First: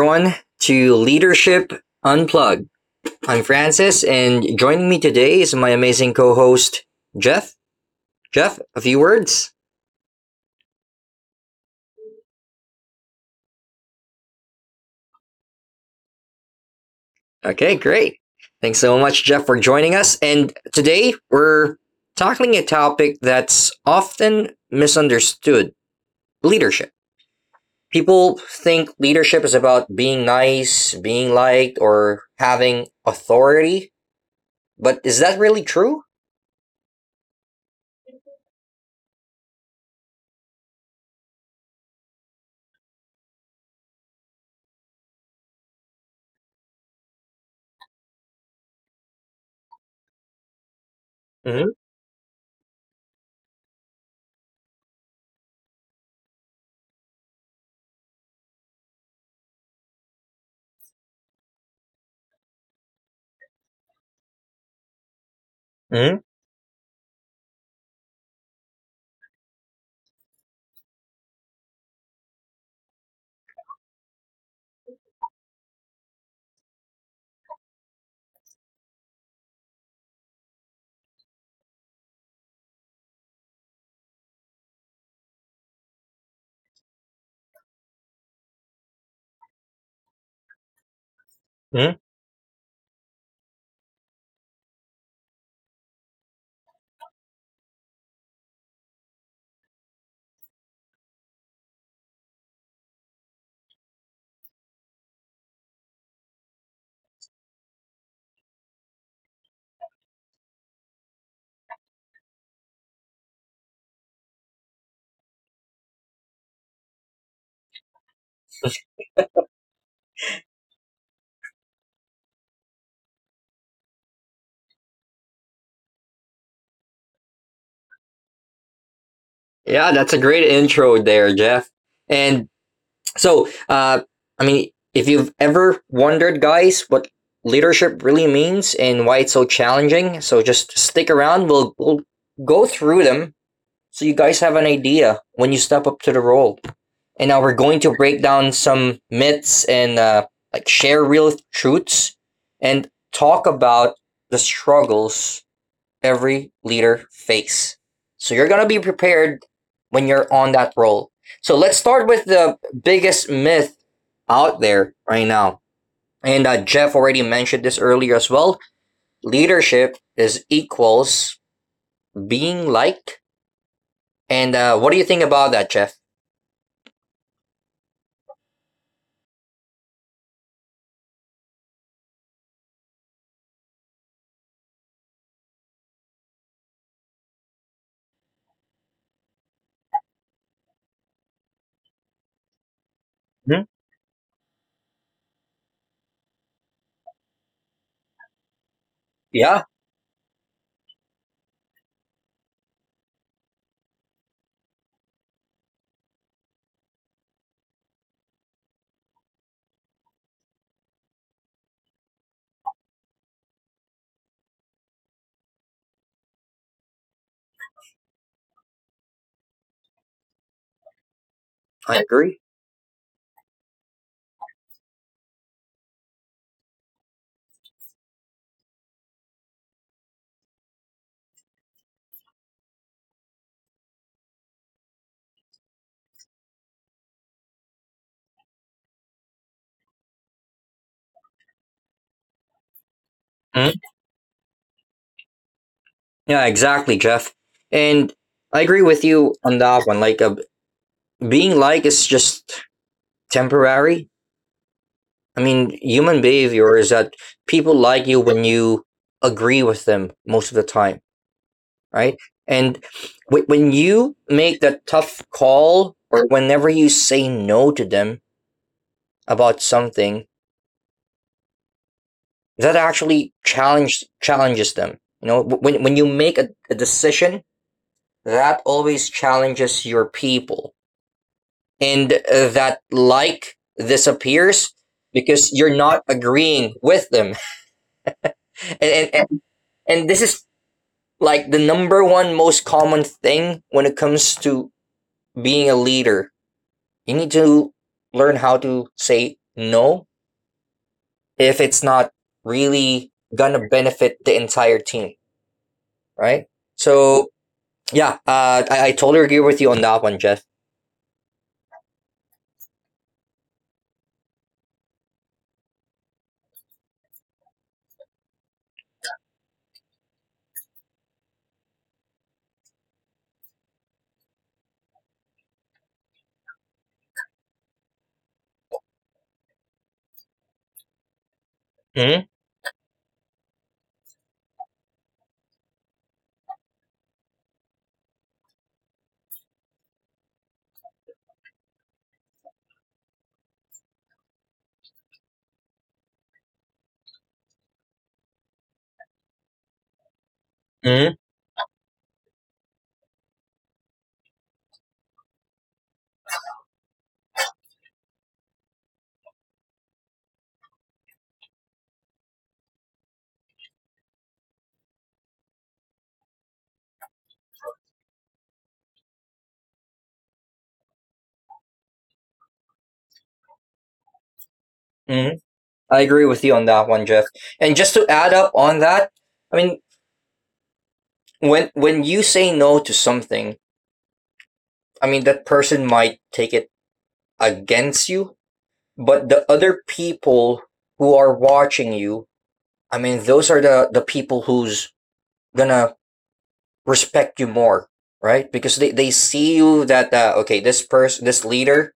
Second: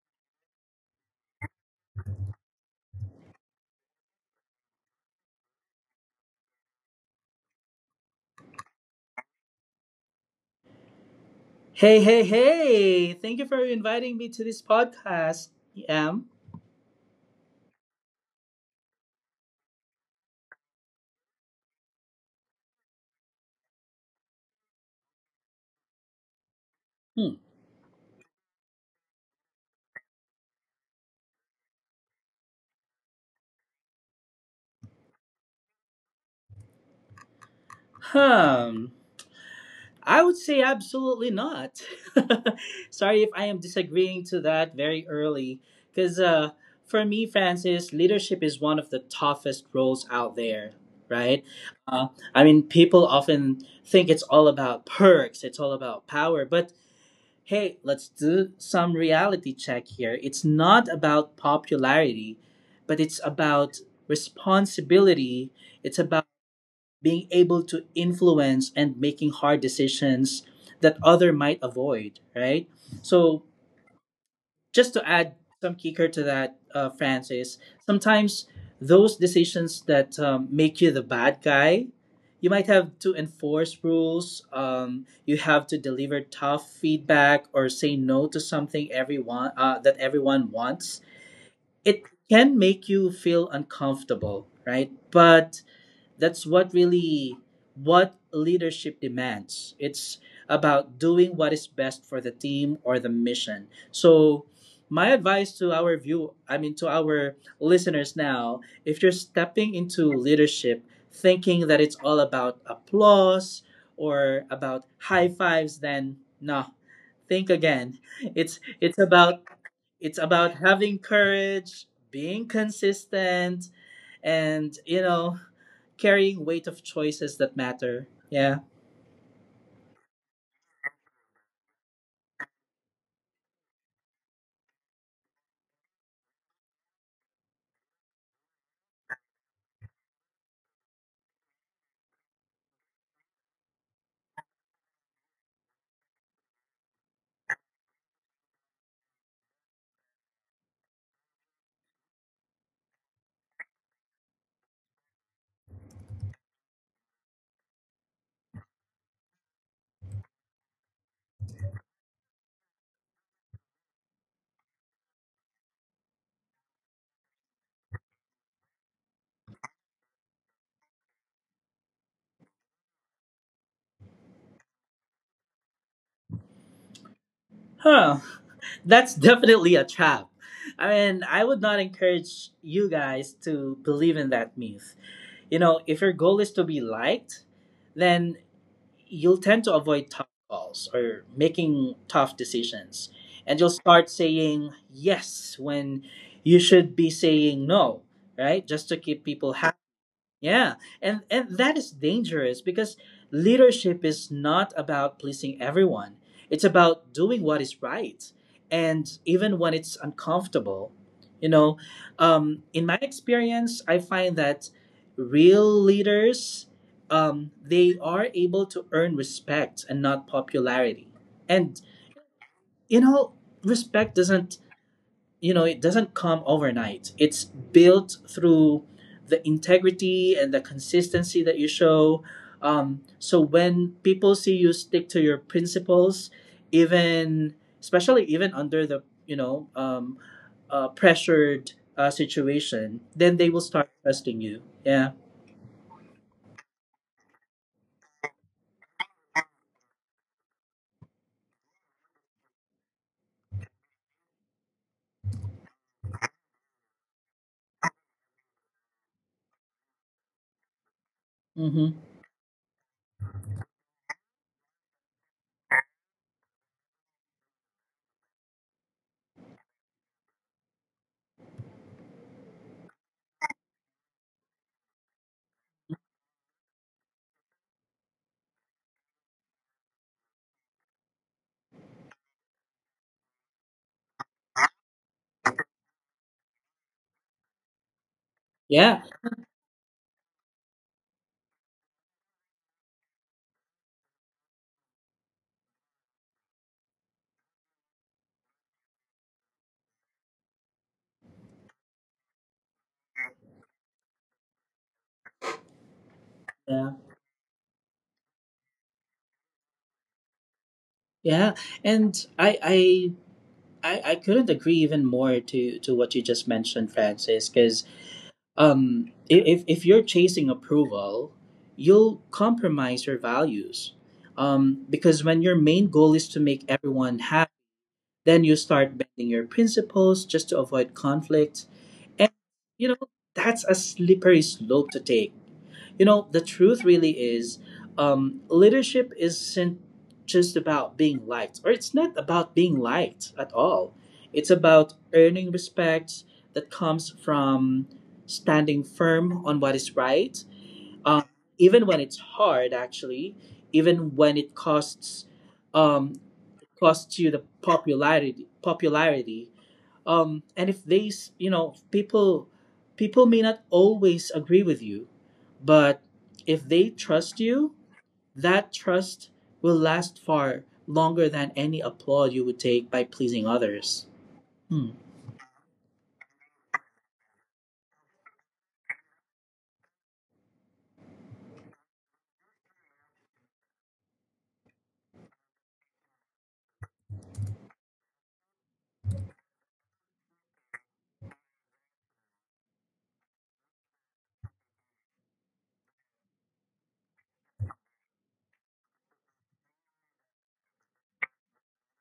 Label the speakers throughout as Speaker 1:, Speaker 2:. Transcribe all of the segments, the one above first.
Speaker 1: everyone, to Leadership Unplugged. I'm Francis, and joining me today is my amazing co host, Jeff. Jeff, a few words.
Speaker 2: Hey, hey, hey! Thank you for inviting me to this podcast, Em.
Speaker 1: Okay, great. Thanks so much, Jeff, for joining us. And today we're tackling a topic that's often misunderstood leadership.
Speaker 2: Hmm.
Speaker 1: People think leadership is about being nice, being liked, or having authority. But is that really true?
Speaker 2: Hmm. I would say absolutely not. Sorry if I am disagreeing to that very early, because for me, Francis, leadership is one of the toughest roles out there, right?
Speaker 1: Mm-hmm.
Speaker 2: Uh, I mean, people often think it's all about perks, it's all about power, but hey, let's do some reality check here. It's not about popularity, but it's about responsibility. It's
Speaker 1: Mm-hmm.
Speaker 2: about being able to influence and making hard decisions that other might avoid, right? So just to add some kicker to that, Francis, sometimes those decisions that make you the bad guy, you might have to enforce rules. You have to deliver tough feedback or say no to something everyone that everyone wants.
Speaker 1: Mm-hmm.
Speaker 2: It can make you feel uncomfortable, right? But that's what really what leadership demands. It's about doing what is best for the team or the mission. So my advice to our view I mean to our listeners now, if you're stepping into leadership thinking that it's all about applause or about high fives, then no, think again. It's about it's about having courage, being consistent, and you know, carrying weight of choices that matter, yeah.
Speaker 1: Yeah, that's a great intro there, Jeff. And so, I mean, if you've ever wondered, guys, what leadership really means and why it's so challenging, so just stick around. We'll go through them so you guys have an idea when you step up to the role. And now we're going to break down some myths and like share real truths and talk about the struggles every leader face. So you're going to be prepared when you're on that role. So let's start with the biggest myth out there right now. And Jeff already mentioned this earlier as well. Leadership is equals being liked. And what do you think about that, Jeff?
Speaker 2: Huh, that's definitely a trap. I mean, I would not encourage you guys to believe in that myth. You know, if your goal is to be liked, then you'll tend to avoid tough calls or making tough decisions, and
Speaker 1: Mm-hmm.
Speaker 2: you'll start saying yes when you should be saying no, right? Just to keep people
Speaker 1: Yeah,
Speaker 2: happy. Yeah, and that is dangerous because leadership is not about pleasing everyone. It's about doing what is right, and even when it's uncomfortable, you know. In my experience, I find that real leaders they are able to earn respect and not popularity. And
Speaker 1: I agree.
Speaker 2: you know, respect doesn't, you know, it doesn't come overnight. It's built through the integrity and the consistency that you show. Um, so when people see you stick to your principles, even, especially even under the, you know, pressured situation, then they will
Speaker 1: Mm-hmm.
Speaker 2: start trusting you, yeah.
Speaker 1: Yeah, exactly, Jeff. And I agree with you on that one. Being liked is just temporary. I mean, human behavior is that people like you when you agree with them most of the time,
Speaker 2: Mm-hmm.
Speaker 1: right? And when you make that tough call or whenever you say no to them about something, that actually challenges them. You know, when you make a decision, that always challenges your people, and that like disappears because you're not agreeing with them, and
Speaker 2: Yeah,
Speaker 1: and, and, and this is like the number one most common thing when it comes to being a leader. You need to learn how to say no if it's not really gonna benefit the entire team, right?
Speaker 2: yeah,
Speaker 1: So yeah, I totally agree with you on that one, Jeff.
Speaker 2: yeah. And I couldn't agree even more to what you just mentioned, Francis, because if you're chasing approval, you'll compromise your values. Um, because when your main goal is to make everyone happy, then you start bending your principles just to avoid conflict.
Speaker 1: Mm-hmm.
Speaker 2: And, you know, that's a slippery slope to take. You know, the truth really is, leadership isn't just about being liked, or it's not about being liked at all. It's about earning respect that comes from standing firm on what is right,
Speaker 1: Mm-hmm.
Speaker 2: um, even when it's hard, actually, even when it costs, um, costs you the popularity. Um, and if they, you know, people may not always agree with you, but if they trust you, that trust will last far longer than any applaud you would take by pleasing others. Hmm.
Speaker 1: Mm-hmm. I agree with you on that one, Jeff. And just to add up on that, I mean, when you say no to something, I mean, that person might take it against you, but the other people who are watching you, I mean, those are the people who's gonna respect you more, right? Because they see you that, okay, this person, this leader,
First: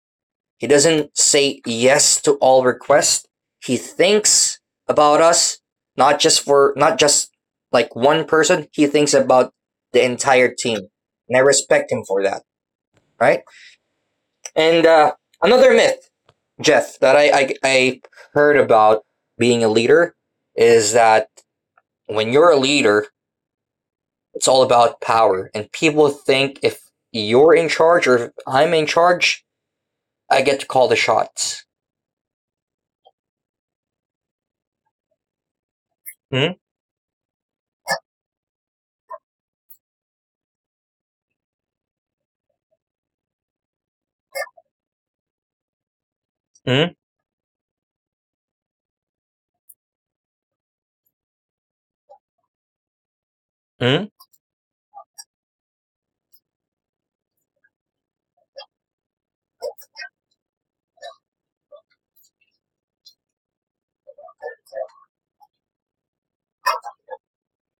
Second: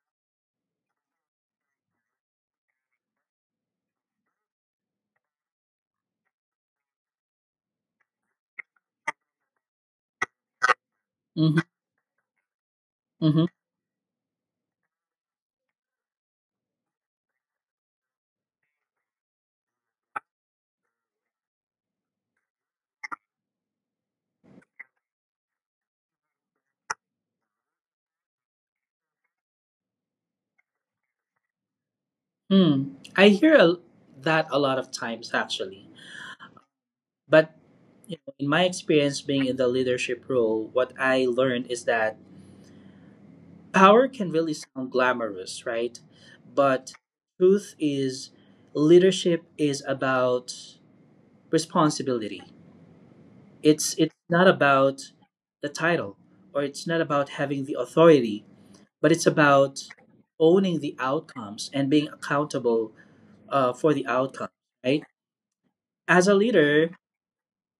Speaker 1: he doesn't say yes to all requests. He thinks about us, not just like one person. He thinks about the entire team, and I
Speaker 2: Hmm.
Speaker 1: respect him for that, right?
Speaker 2: Hmm.
Speaker 1: and Another myth, Jeff, that I heard about being a leader is that when you're a leader, it's all about power, and people think if you're in charge or if I'm in charge, I get to call the shots.
Speaker 2: Hmm i hear a, that a lot of times actually.
Speaker 1: Mm.
Speaker 2: But you know, in my experience being in the leadership role, what I learned is that power can really sound glamorous, right? But
Speaker 1: Mm.
Speaker 2: truth is, leadership is about responsibility. It's
Speaker 1: Mm.
Speaker 2: it's not about the title, or it's not about having the authority, but it's about owning the outcomes and being accountable for the outcome, right? As a leader,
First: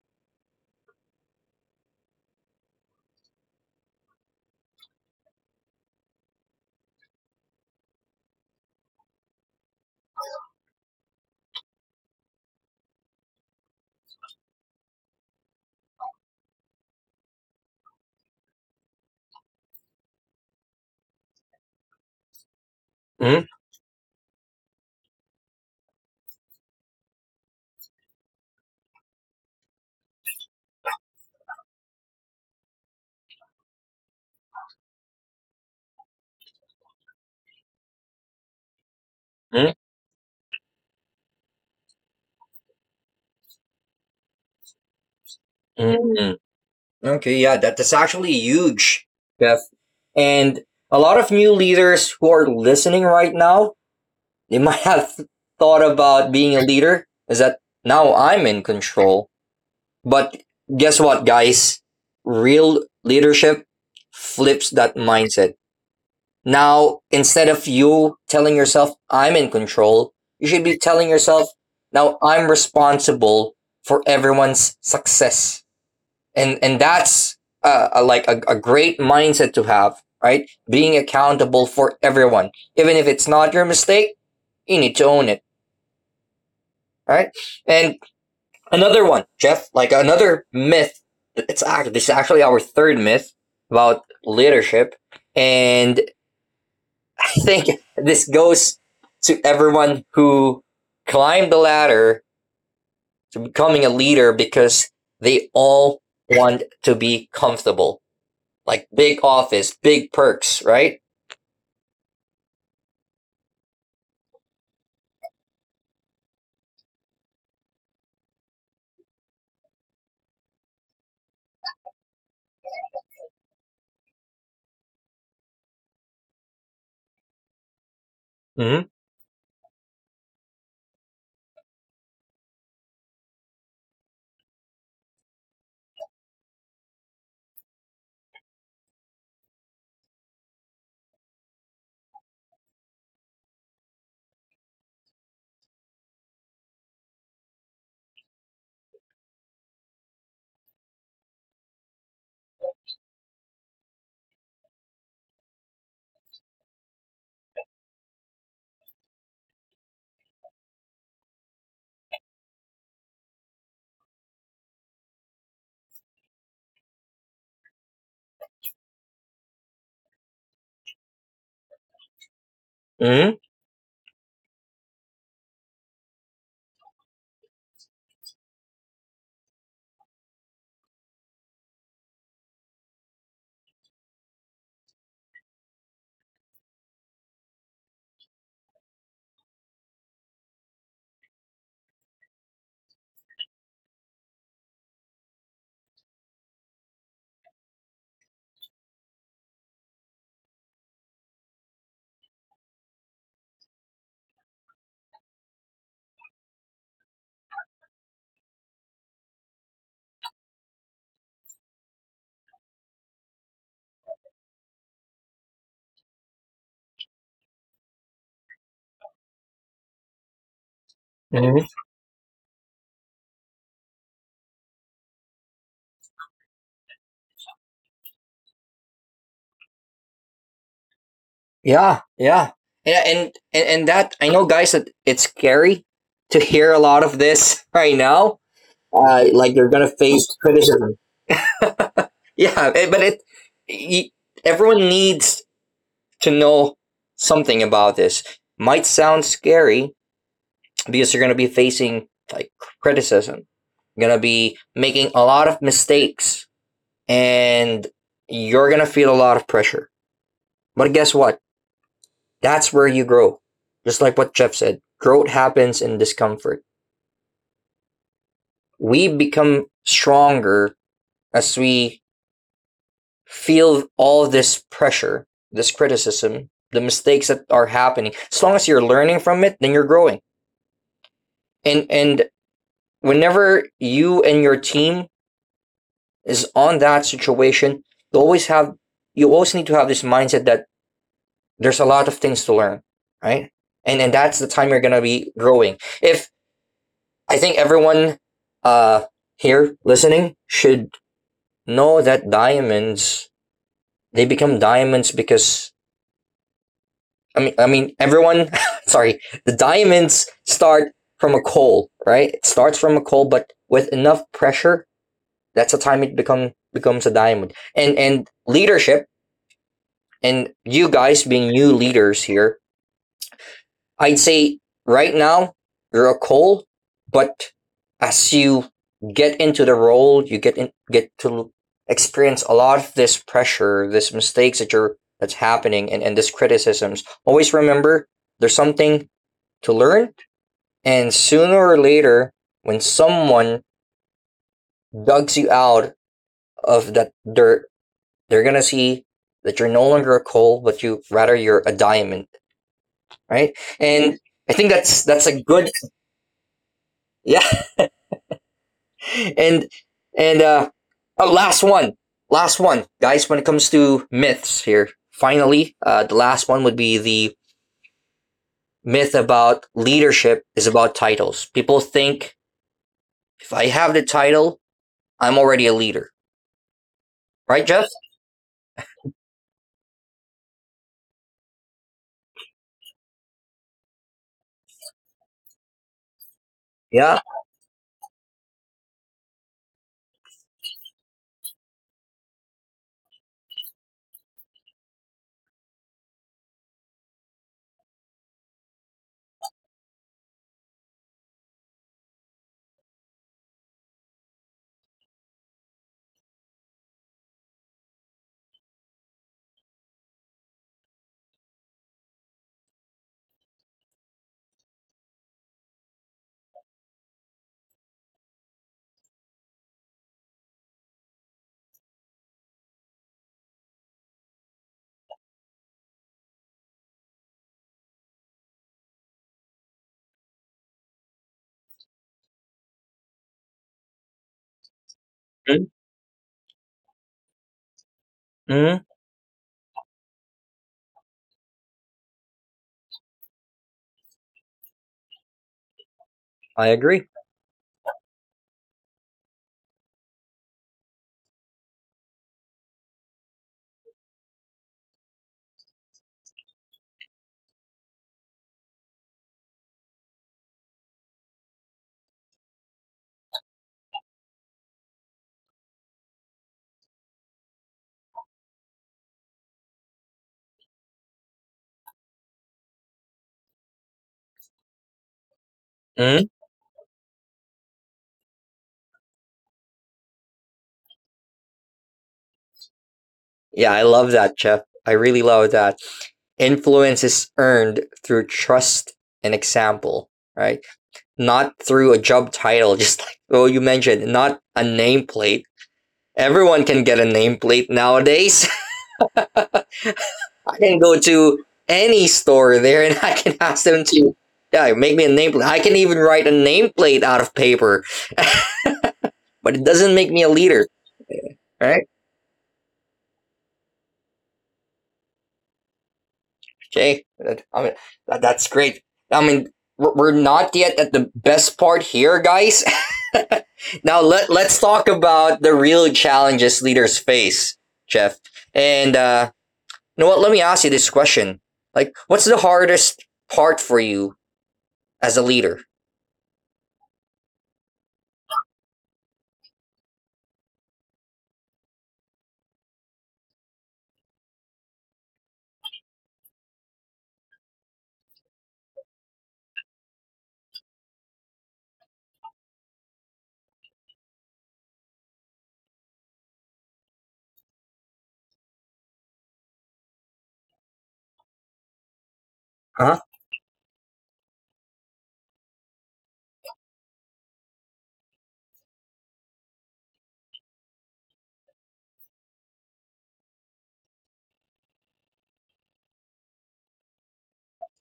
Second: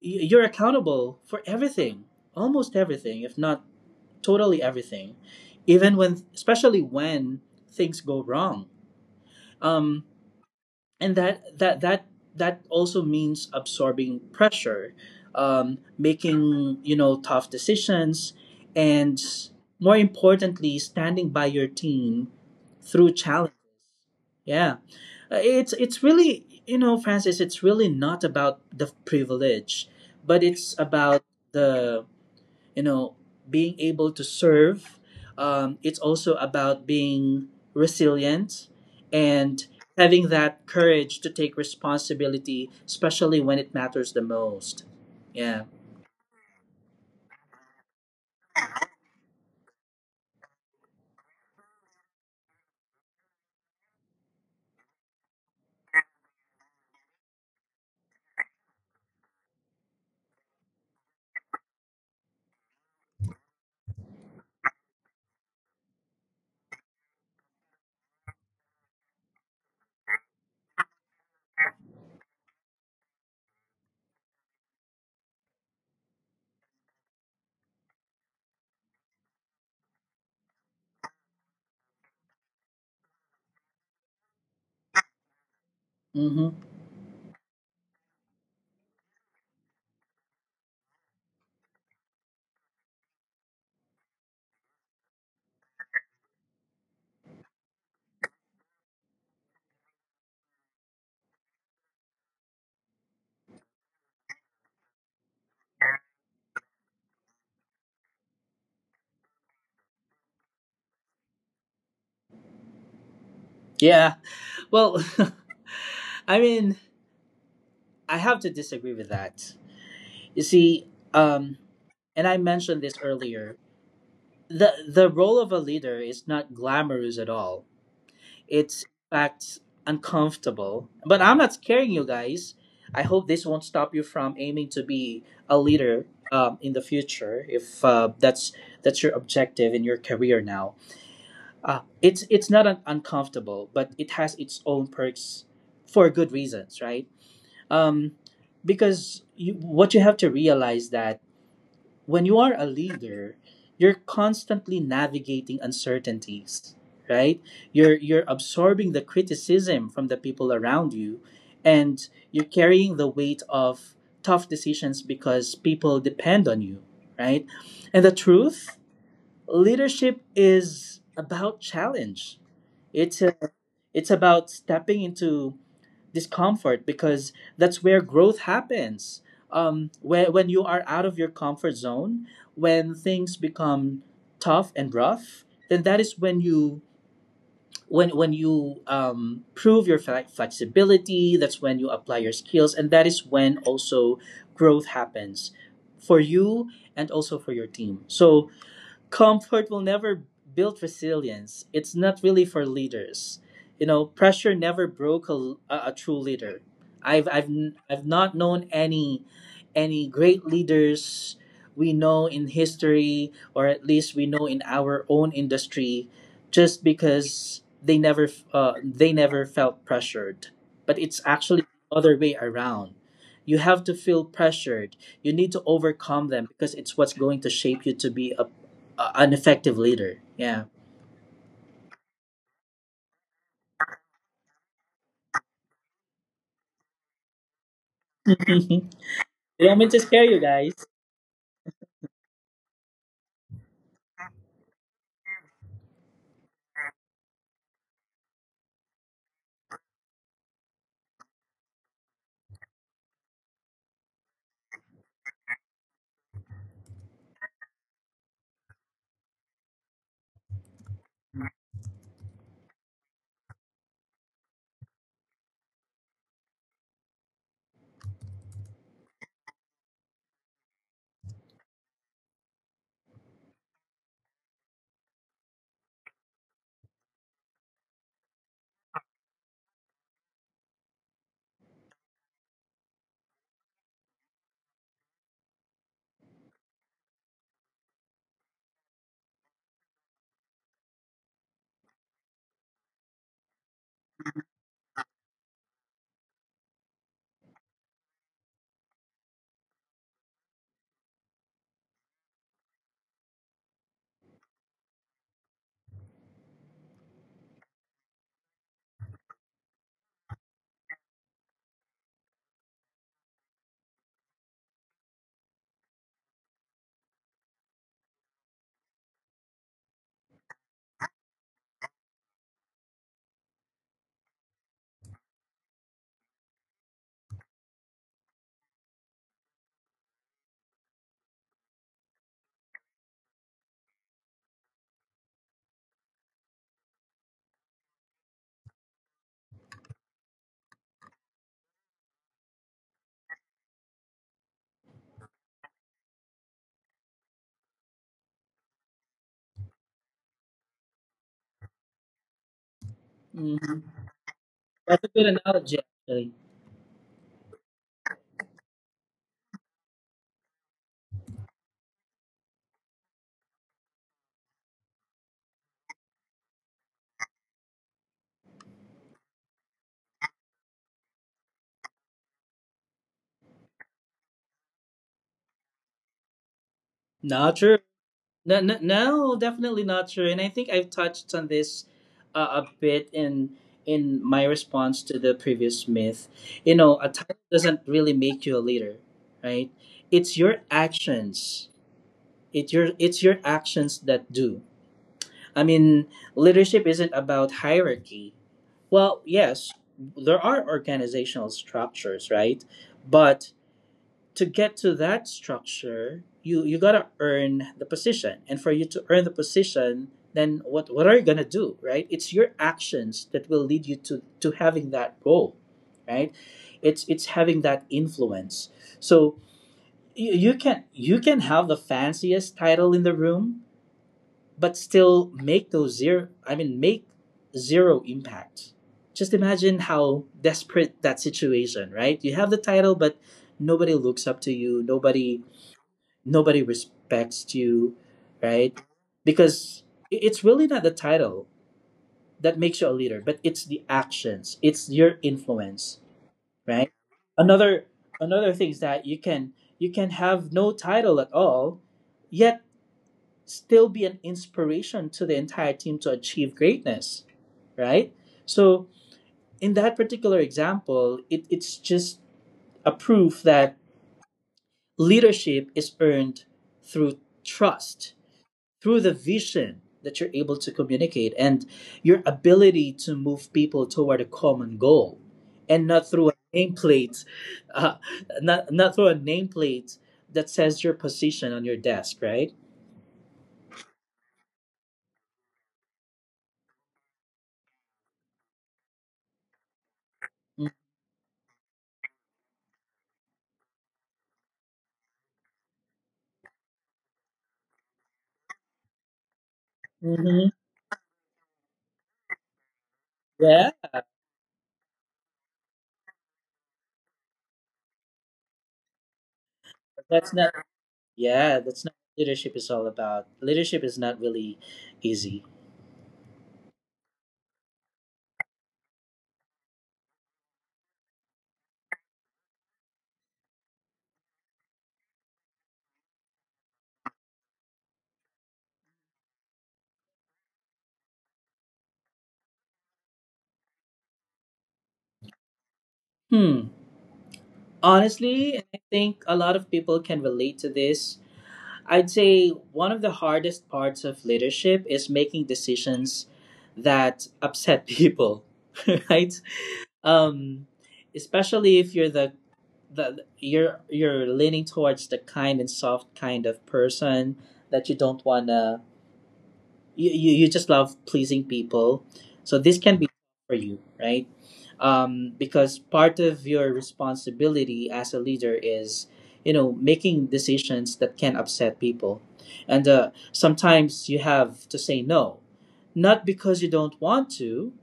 Speaker 2: you're accountable for everything, almost everything, if not totally everything, even when, especially when things go wrong. Um, and that also means absorbing pressure, making, you know, tough decisions, and more importantly, standing by your team through
Speaker 1: Mm.
Speaker 2: challenge, yeah. It's really, you know, Francis, it's really not about the privilege, but it's about the, you know, being able to serve. Um, it's also about being resilient, and
Speaker 1: Mm.
Speaker 2: having that courage to take responsibility, especially when it matters the most, yeah.
Speaker 1: Mm. Okay, yeah, that's actually huge, Jeff. And a lot of new leaders who are listening right now, they might have thought about being a leader. Is that now I'm in control? But guess what, guys? Real leadership flips that mindset. Now, instead of you telling yourself, I'm in control, you should be telling yourself, now I'm responsible for everyone's success. And that's like a great mindset to have, right? Being accountable for everyone. Even if it's not your mistake, you need to own it,
Speaker 2: Hmm.
Speaker 1: right? And another one, Jeff. Like another myth. It's act. This is actually our third myth about leadership, and I think this goes to everyone who climbed the ladder to becoming a leader because they all want to be comfortable. Like big office, big perks, right?
Speaker 2: Yeah. Well, I mean, I have to disagree with that. You see, um, and I mentioned this earlier, the role of a leader is not glamorous at all. It's
Speaker 1: Mm-hmm.
Speaker 2: in fact uncomfortable. But I'm not scaring you guys. I hope this won't stop you from aiming to be a leader in the future, if that's your objective in your career now. It's it's not uncomfortable, but it has its own perks for good reasons, right? Um, because you, what you have to realize, that when you are a leader, you're constantly navigating uncertainties, right? You're absorbing the criticism from the people around you, and you're carrying the weight of tough decisions because people depend on you, right? And the truth, leadership is about challenge. It's
Speaker 1: Mm-hmm.
Speaker 2: a, it's about stepping into discomfort because that's where growth happens. When you are out of your comfort zone, when things become tough and rough, then that is when you, when you prove your flexibility. That's when you apply your skills, and that is when also growth happens for you and also for your team. So comfort will never build resilience. It's not really for leaders. You know, pressure never broke a true leader. I've I've not known any great leaders we know in history, or at least we know in our own industry, just because they never felt pressured. But it's actually
Speaker 1: Mm-hmm.
Speaker 2: the other way around. You have to feel pressured. You need to overcome them because it's what's going to shape you to be a an effective leader. Yeah.
Speaker 1: Yeah, yeah. And that I know, guys, that it's scary to hear a lot of this right now, like you're
Speaker 2: You want
Speaker 1: going
Speaker 2: me
Speaker 1: to
Speaker 2: to scare
Speaker 1: face
Speaker 2: you guys?
Speaker 1: criticism. Yeah, eh, but it, y everyone needs to know something about this. Might sound scary because you're going to be facing like criticism. You're going to be making a lot of mistakes, and you're going to feel a lot of pressure. But guess what? That's where you grow. Just like what Jeff said, growth happens in discomfort. We become stronger as we feel all this pressure, this criticism, the mistakes that are happening. As long as you're learning from it, then you're growing. And whenever you and your team is on that situation, you always have you always need to have this mindset that there's a lot of things to learn, right? And that's the time you're gonna be growing. If I think everyone uh here listening should know that diamonds, they become diamonds because everyone. Sorry, the diamonds start from a coal, right? It starts from a coal, but with enough pressure, that's the time it becomes a diamond. And leadership, and you guys being new leaders here, I'd say right now you're a coal, but as you get into the role, you get in, get to experience a lot of this pressure, this mistakes that you're that's happening, and this criticisms. Always remember, there's something to learn. And sooner or later, when someone digs you out of that dirt, they're gonna see that you're no longer a coal, but you're a diamond, right?
Speaker 2: Mhm.
Speaker 1: And I think
Speaker 2: That's a good
Speaker 1: that's a good
Speaker 2: analogy, actually.
Speaker 1: yeah. And and oh, last one, last one, guys. When it comes to myths here, finally, the last one would be the myth about leadership is about titles. People think if I have the title, I'm already a leader,
Speaker 2: Not
Speaker 1: right,
Speaker 2: true.
Speaker 1: Jeff?
Speaker 2: No, no, no, definitely not true. And I think I've touched on this a bit in my response to the previous myth. You know, a
Speaker 1: Yeah.
Speaker 2: title doesn't really make you a leader, right? It's your actions. It's your actions that do. I mean, leadership isn't about hierarchy. Well, yes, there are organizational structures, right? But to get to that structure, you gotta earn the position, and for you to earn the position, then what are you gonna do, right? It's your actions that will lead you to having that role, right? It's having that influence. So you, you can have the fanciest title in the room, but still make those zero I mean make zero impact. Just imagine how desperate that situation, right? You have the title but nobody looks up to you, nobody,
Speaker 1: Mm.
Speaker 2: nobody respects you, right?
Speaker 1: Mm.
Speaker 2: Because it's really not the title that makes you a leader, but it's the actions, it's your influence,
Speaker 1: I
Speaker 2: right?
Speaker 1: agree.
Speaker 2: Another, another thing is that you can have no title at all yet still be an inspiration to the entire team to achieve greatness, right? So, in that particular example, it's just a proof that leadership is earned through trust, through the vision that you're able to communicate, and your ability to move people toward a common goal, and not through
Speaker 1: Mm.
Speaker 2: a nameplate, uh, not through a nameplate that says your position on your desk, right?
Speaker 1: Yeah, I love that, Jeff. I really love that. Influence is earned through trust and example, right? Not through a job title. Just like oh you mentioned, not a nameplate. Everyone can get a nameplate nowadays.
Speaker 2: Mhm.
Speaker 1: I can go to any store there and I can ask
Speaker 2: yeah
Speaker 1: them to, yeah, make me a nameplate. I can even write a nameplate out of paper, but it doesn't make me a
Speaker 2: that's not
Speaker 1: leader,
Speaker 2: Yeah, that's
Speaker 1: right?
Speaker 2: not what leadership is all about. Leadership is not really easy.
Speaker 1: Okay, I mean that's great. I mean, we're not yet at the best part here, guys. Now let let's talk about the real challenges leaders face, Jeff. And you know what? Let me ask you this question: like, what's the hardest part for you as a leader?
Speaker 2: Hmm. Honestly, and I think a lot of people can relate to this. I'd say one of the hardest parts of leadership is making decisions that upset people, right? Um, especially if you're the you're leaning towards the kind and soft kind of person, that you don't wanna you just love pleasing people. So this can
Speaker 1: Huh?
Speaker 2: be for you, right? Because part of your responsibility as a leader is, you know, making decisions that can upset people. And sometimes you have to say no, not because you don't want to,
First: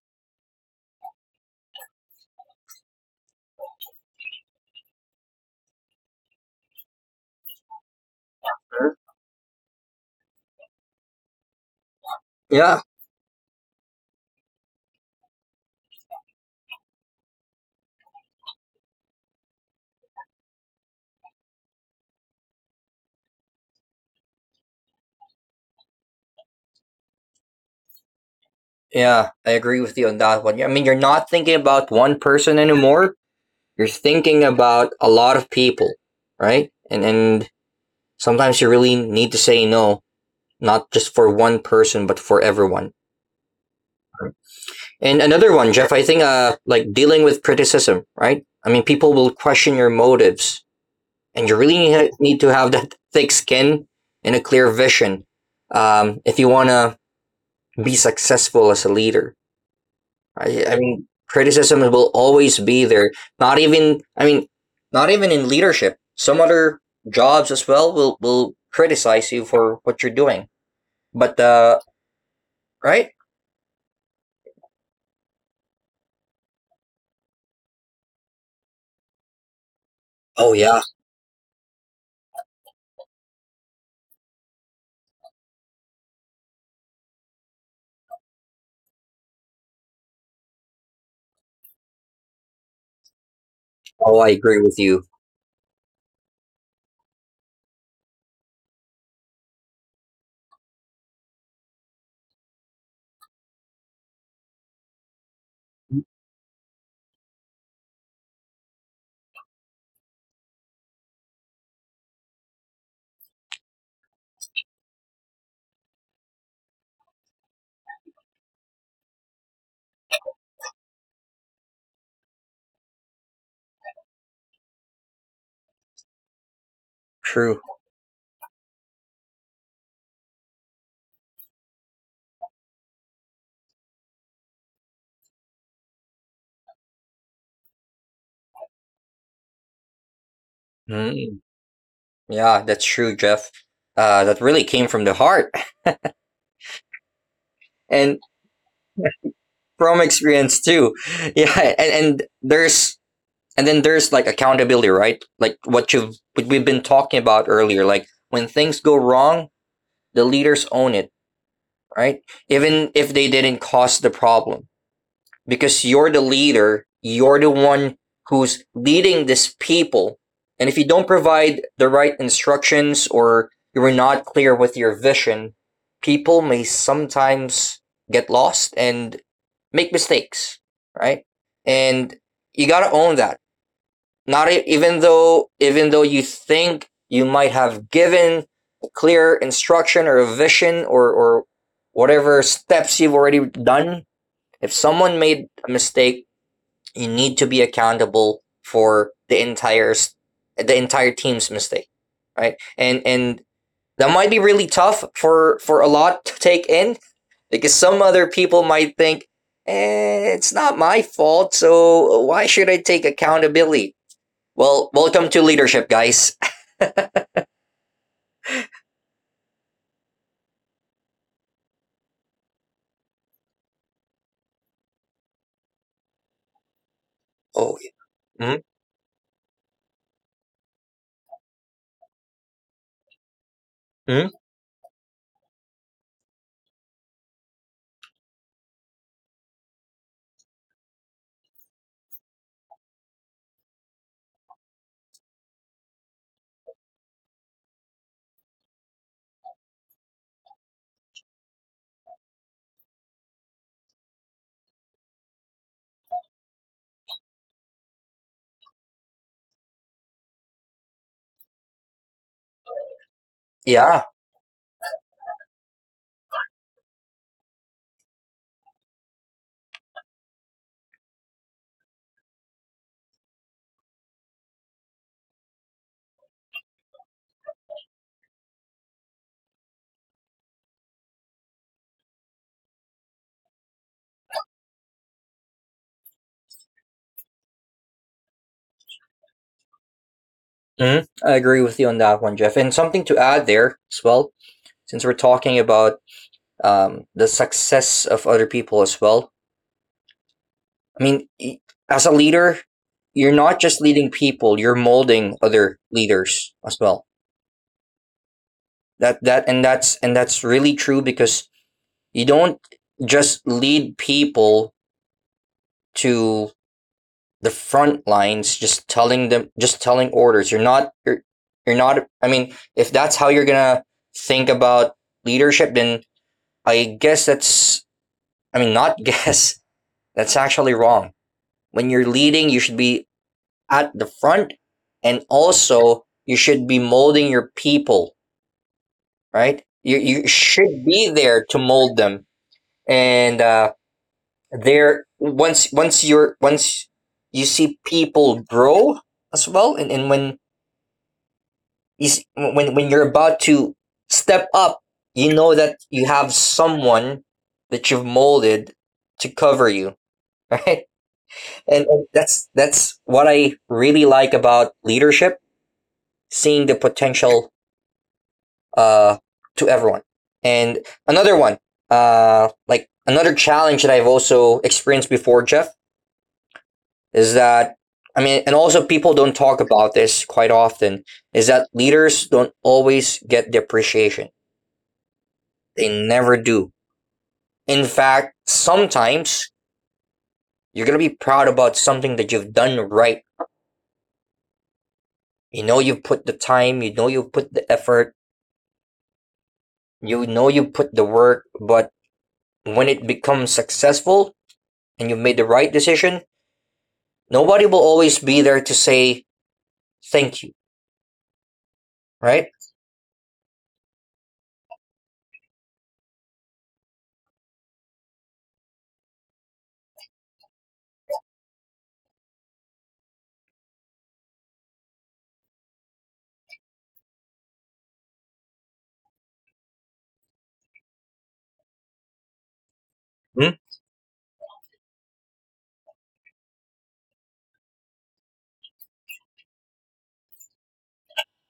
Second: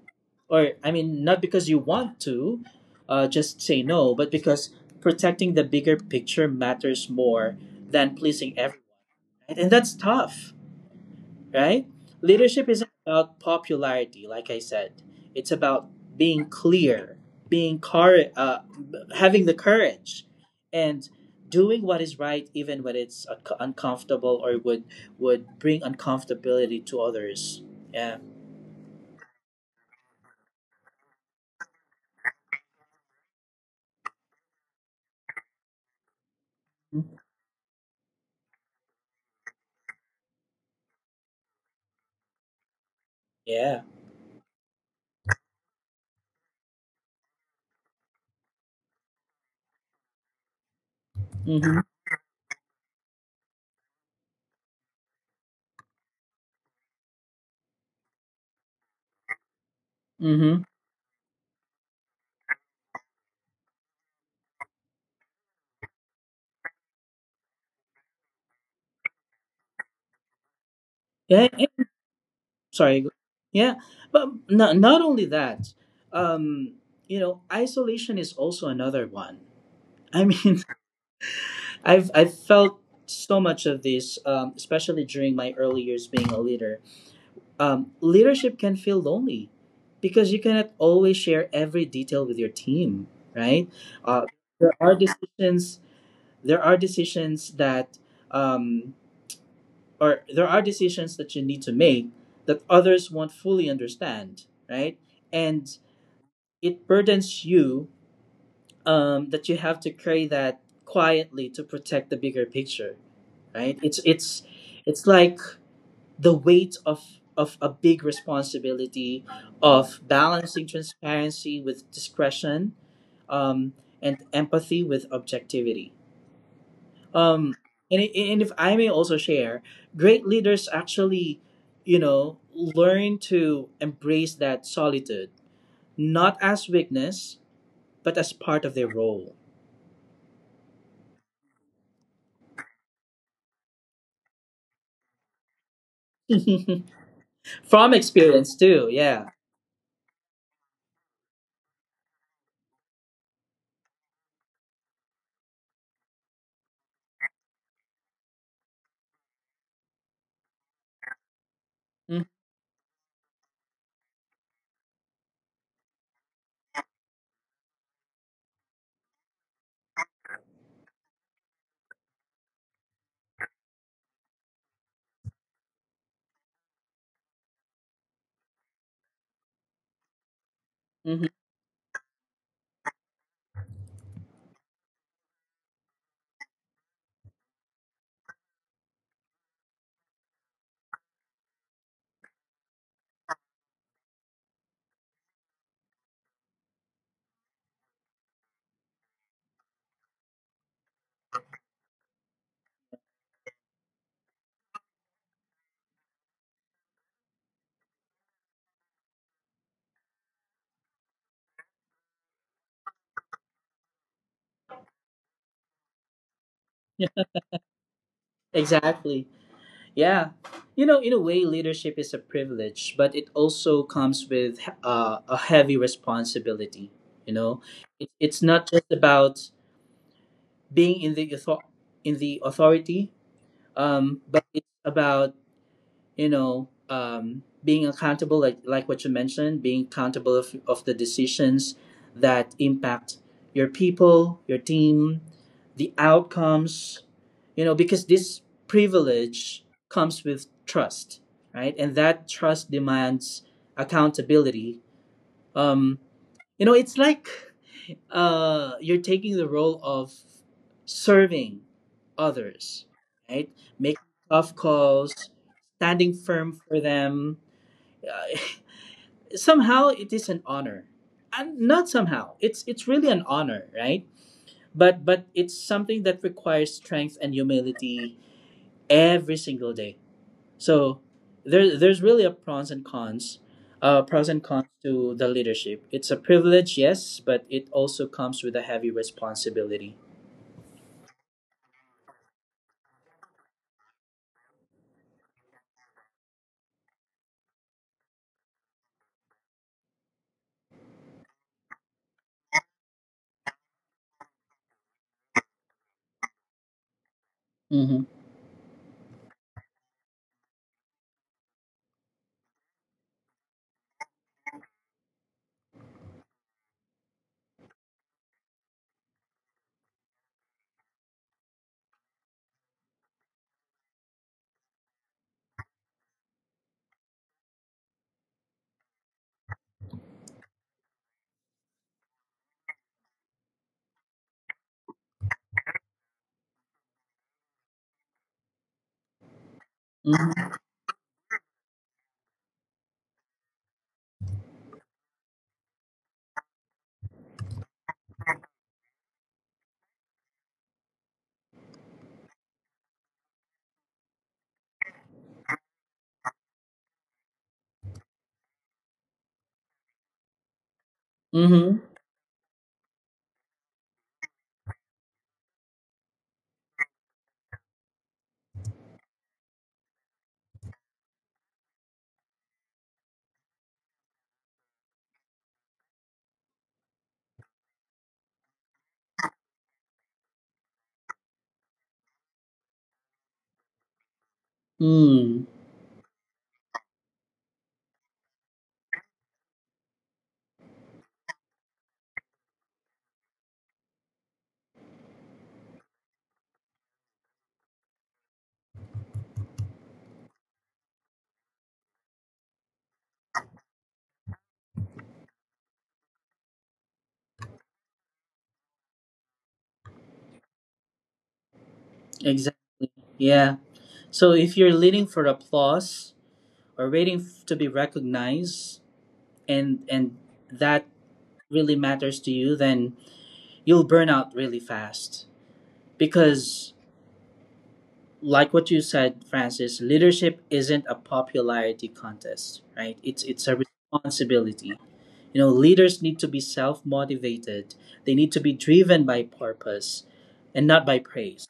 Speaker 2: or I mean, not because you want to, just say no, but because protecting the bigger picture matters more than pleasing everyone, right? And that's tough, right? Leadership
Speaker 1: Yeah.
Speaker 2: isn't about popularity, like I said. It's about being clear, being cour- uh, having the courage, and doing what is right, even when it's uncomfortable, or would bring uncomfortability to others. Yeah,
Speaker 1: Yeah, I agree with you on that one. I mean, you're not thinking about one person anymore. You're thinking about a lot of people, right? And sometimes you really need to say no, not just for one person but for everyone.
Speaker 2: yeah.
Speaker 1: And another one, Jeff, I think like dealing with criticism, right? I mean, people will question your motives, and you
Speaker 2: Mm-hmm.
Speaker 1: really need to have that thick skin and a clear vision, if you want to be successful as a leader.
Speaker 2: Mm-hmm.
Speaker 1: I mean, criticism will always be there. not even i mean Not even in leadership, some other jobs as well will criticize you for what you're doing, but
Speaker 2: Yeah,
Speaker 1: uh
Speaker 2: yeah. Sorry.
Speaker 1: right.
Speaker 2: Yeah, but not not only that. Um, you know, isolation is also another one. I
Speaker 1: Oh
Speaker 2: mean,
Speaker 1: yeah.
Speaker 2: I've felt so much of this, especially during my early years being a leader. Leadership can feel lonely because you cannot always share every detail with your team, right?
Speaker 1: Oh
Speaker 2: Uh,
Speaker 1: I agree
Speaker 2: there
Speaker 1: with
Speaker 2: are
Speaker 1: you.
Speaker 2: decisions. There are decisions that, um, or there are decisions that you need to make that others won't fully understand, right? And it burdens you that you have to carry that quietly to protect the bigger picture, right? It's it's like the weight of a big responsibility of balancing transparency with discretion, um, and empathy with objectivity. um,
Speaker 1: True.
Speaker 2: and if I may also share, great leaders actually, learn to embrace that solitude, not as weakness but as part of their role.
Speaker 1: Mm, yeah, that's true, Jeff. That really came from the heart,
Speaker 2: From
Speaker 1: and
Speaker 2: experience too, yeah.
Speaker 1: from experience too. Yeah, and then there's like accountability, right? Like what we've been talking about earlier. Like when things go wrong, the leaders own it, right?
Speaker 2: Mhm,
Speaker 1: Even if they didn't cause the problem. Because you're the leader, you're the one who's leading these people. And if you don't provide the right instructions or you're not clear with your vision, people may sometimes get lost and make mistakes, right?
Speaker 2: mhm.
Speaker 1: And you got to own that. Not e- even though Even though you think you might have given clear instruction or a vision or whatever steps you've already done, if someone made a mistake, you need to be accountable for the entire team's mistake, right? And that might be really tough for a lot to take in, because some other people might think, eh, it's not my fault, so why should I take accountability? Well, welcome to leadership, guys.
Speaker 2: Yeah, exactly. Yeah. You know, in a way, leadership is a privilege, but it also comes with a heavy responsibility. You know,
Speaker 1: Oh.
Speaker 2: it's
Speaker 1: Mm.
Speaker 2: not just about being in the in the authority,
Speaker 1: Mm.
Speaker 2: but it's about, being accountable, like what you mentioned, being accountable of, the decisions that impact your people, your team, the outcomes, you know, because this privilege comes with trust, right? And that trust demands accountability. um you know, it's like, you're taking the role of serving others, right?
Speaker 1: Yeah.
Speaker 2: Making tough calls, standing firm for them. Uh, somehow it is an honor, and not somehow, it's really an honor, right? But it's something that requires strength and humility every single day. So there's really a pros and cons to the leadership. It's a privilege, yes, but it also comes with a heavy responsibility.
Speaker 1: Mm, I agree with you on that one, Jeff. And something to add there as well, since we're talking about the success of other people as well. I mean, as a leader, you're not just leading people; you're molding other leaders as well.
Speaker 2: Mm-hmm.
Speaker 1: That that and that's really true because you don't just lead people to the front lines, just telling them, just telling orders. You're not you're, you're not. I mean, if that's how you're gonna think about leadership, then I guess that's. I mean, not guess. That's actually wrong. When you're leading, you should be at the front, and also you should be molding your people, right? You should be there to mold them, and there once once you're once you see people grow as well. And when when you're about to step up, you know that you have someone that you've molded to cover you. Right.
Speaker 2: Mm-hmm.
Speaker 1: And that's what I really like about leadership, seeing the potential uh, to everyone. And another one, like another challenge that I've also experienced before, Jeff, is that, and also people don't talk about this quite often, is that leaders don't always get the appreciation.
Speaker 2: Mm.
Speaker 1: They never do. In fact, sometimes you're gonna be proud about something that you've done, right. You know you've put the time, you know you've put the effort, you know you put the work, but when it becomes successful and you've made the right decision, nobody will always be there to say thank you, right?
Speaker 2: Exactly. Yeah. So if you're leading for applause or waiting to be recognized, and that really matters to you, then you'll burn out really fast. Because, like what you said, Francis, leadership isn't a popularity contest, right? It's
Speaker 1: Mm.
Speaker 2: a responsibility. You know, leaders need to be self motivated. They need to be driven by purpose, and not by praise.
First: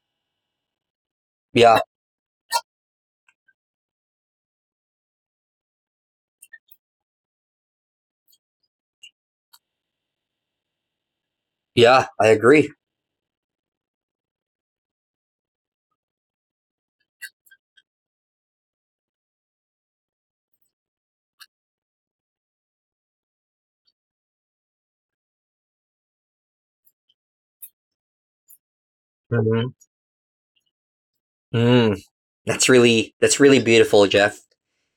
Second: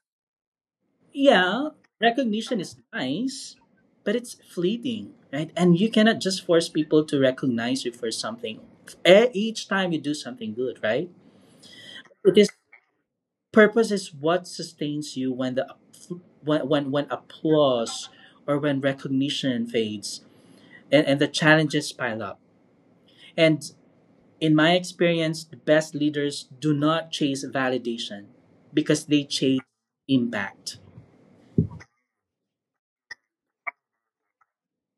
Speaker 2: Yeah,
Speaker 1: Yeah,
Speaker 2: recognition is nice, but it's fleeting, right? And you cannot just force people to recognize you for something. Each time you do something good, right?
Speaker 1: yeah, I
Speaker 2: It is,
Speaker 1: agree.
Speaker 2: purpose is what sustains you when the when when applause or when recognition fades, and the challenges pile up. And in my experience, the best leaders do not chase validation because they chase
Speaker 1: Mm-hmm.
Speaker 2: impact.
Speaker 1: Mm, that's really beautiful, Jeff.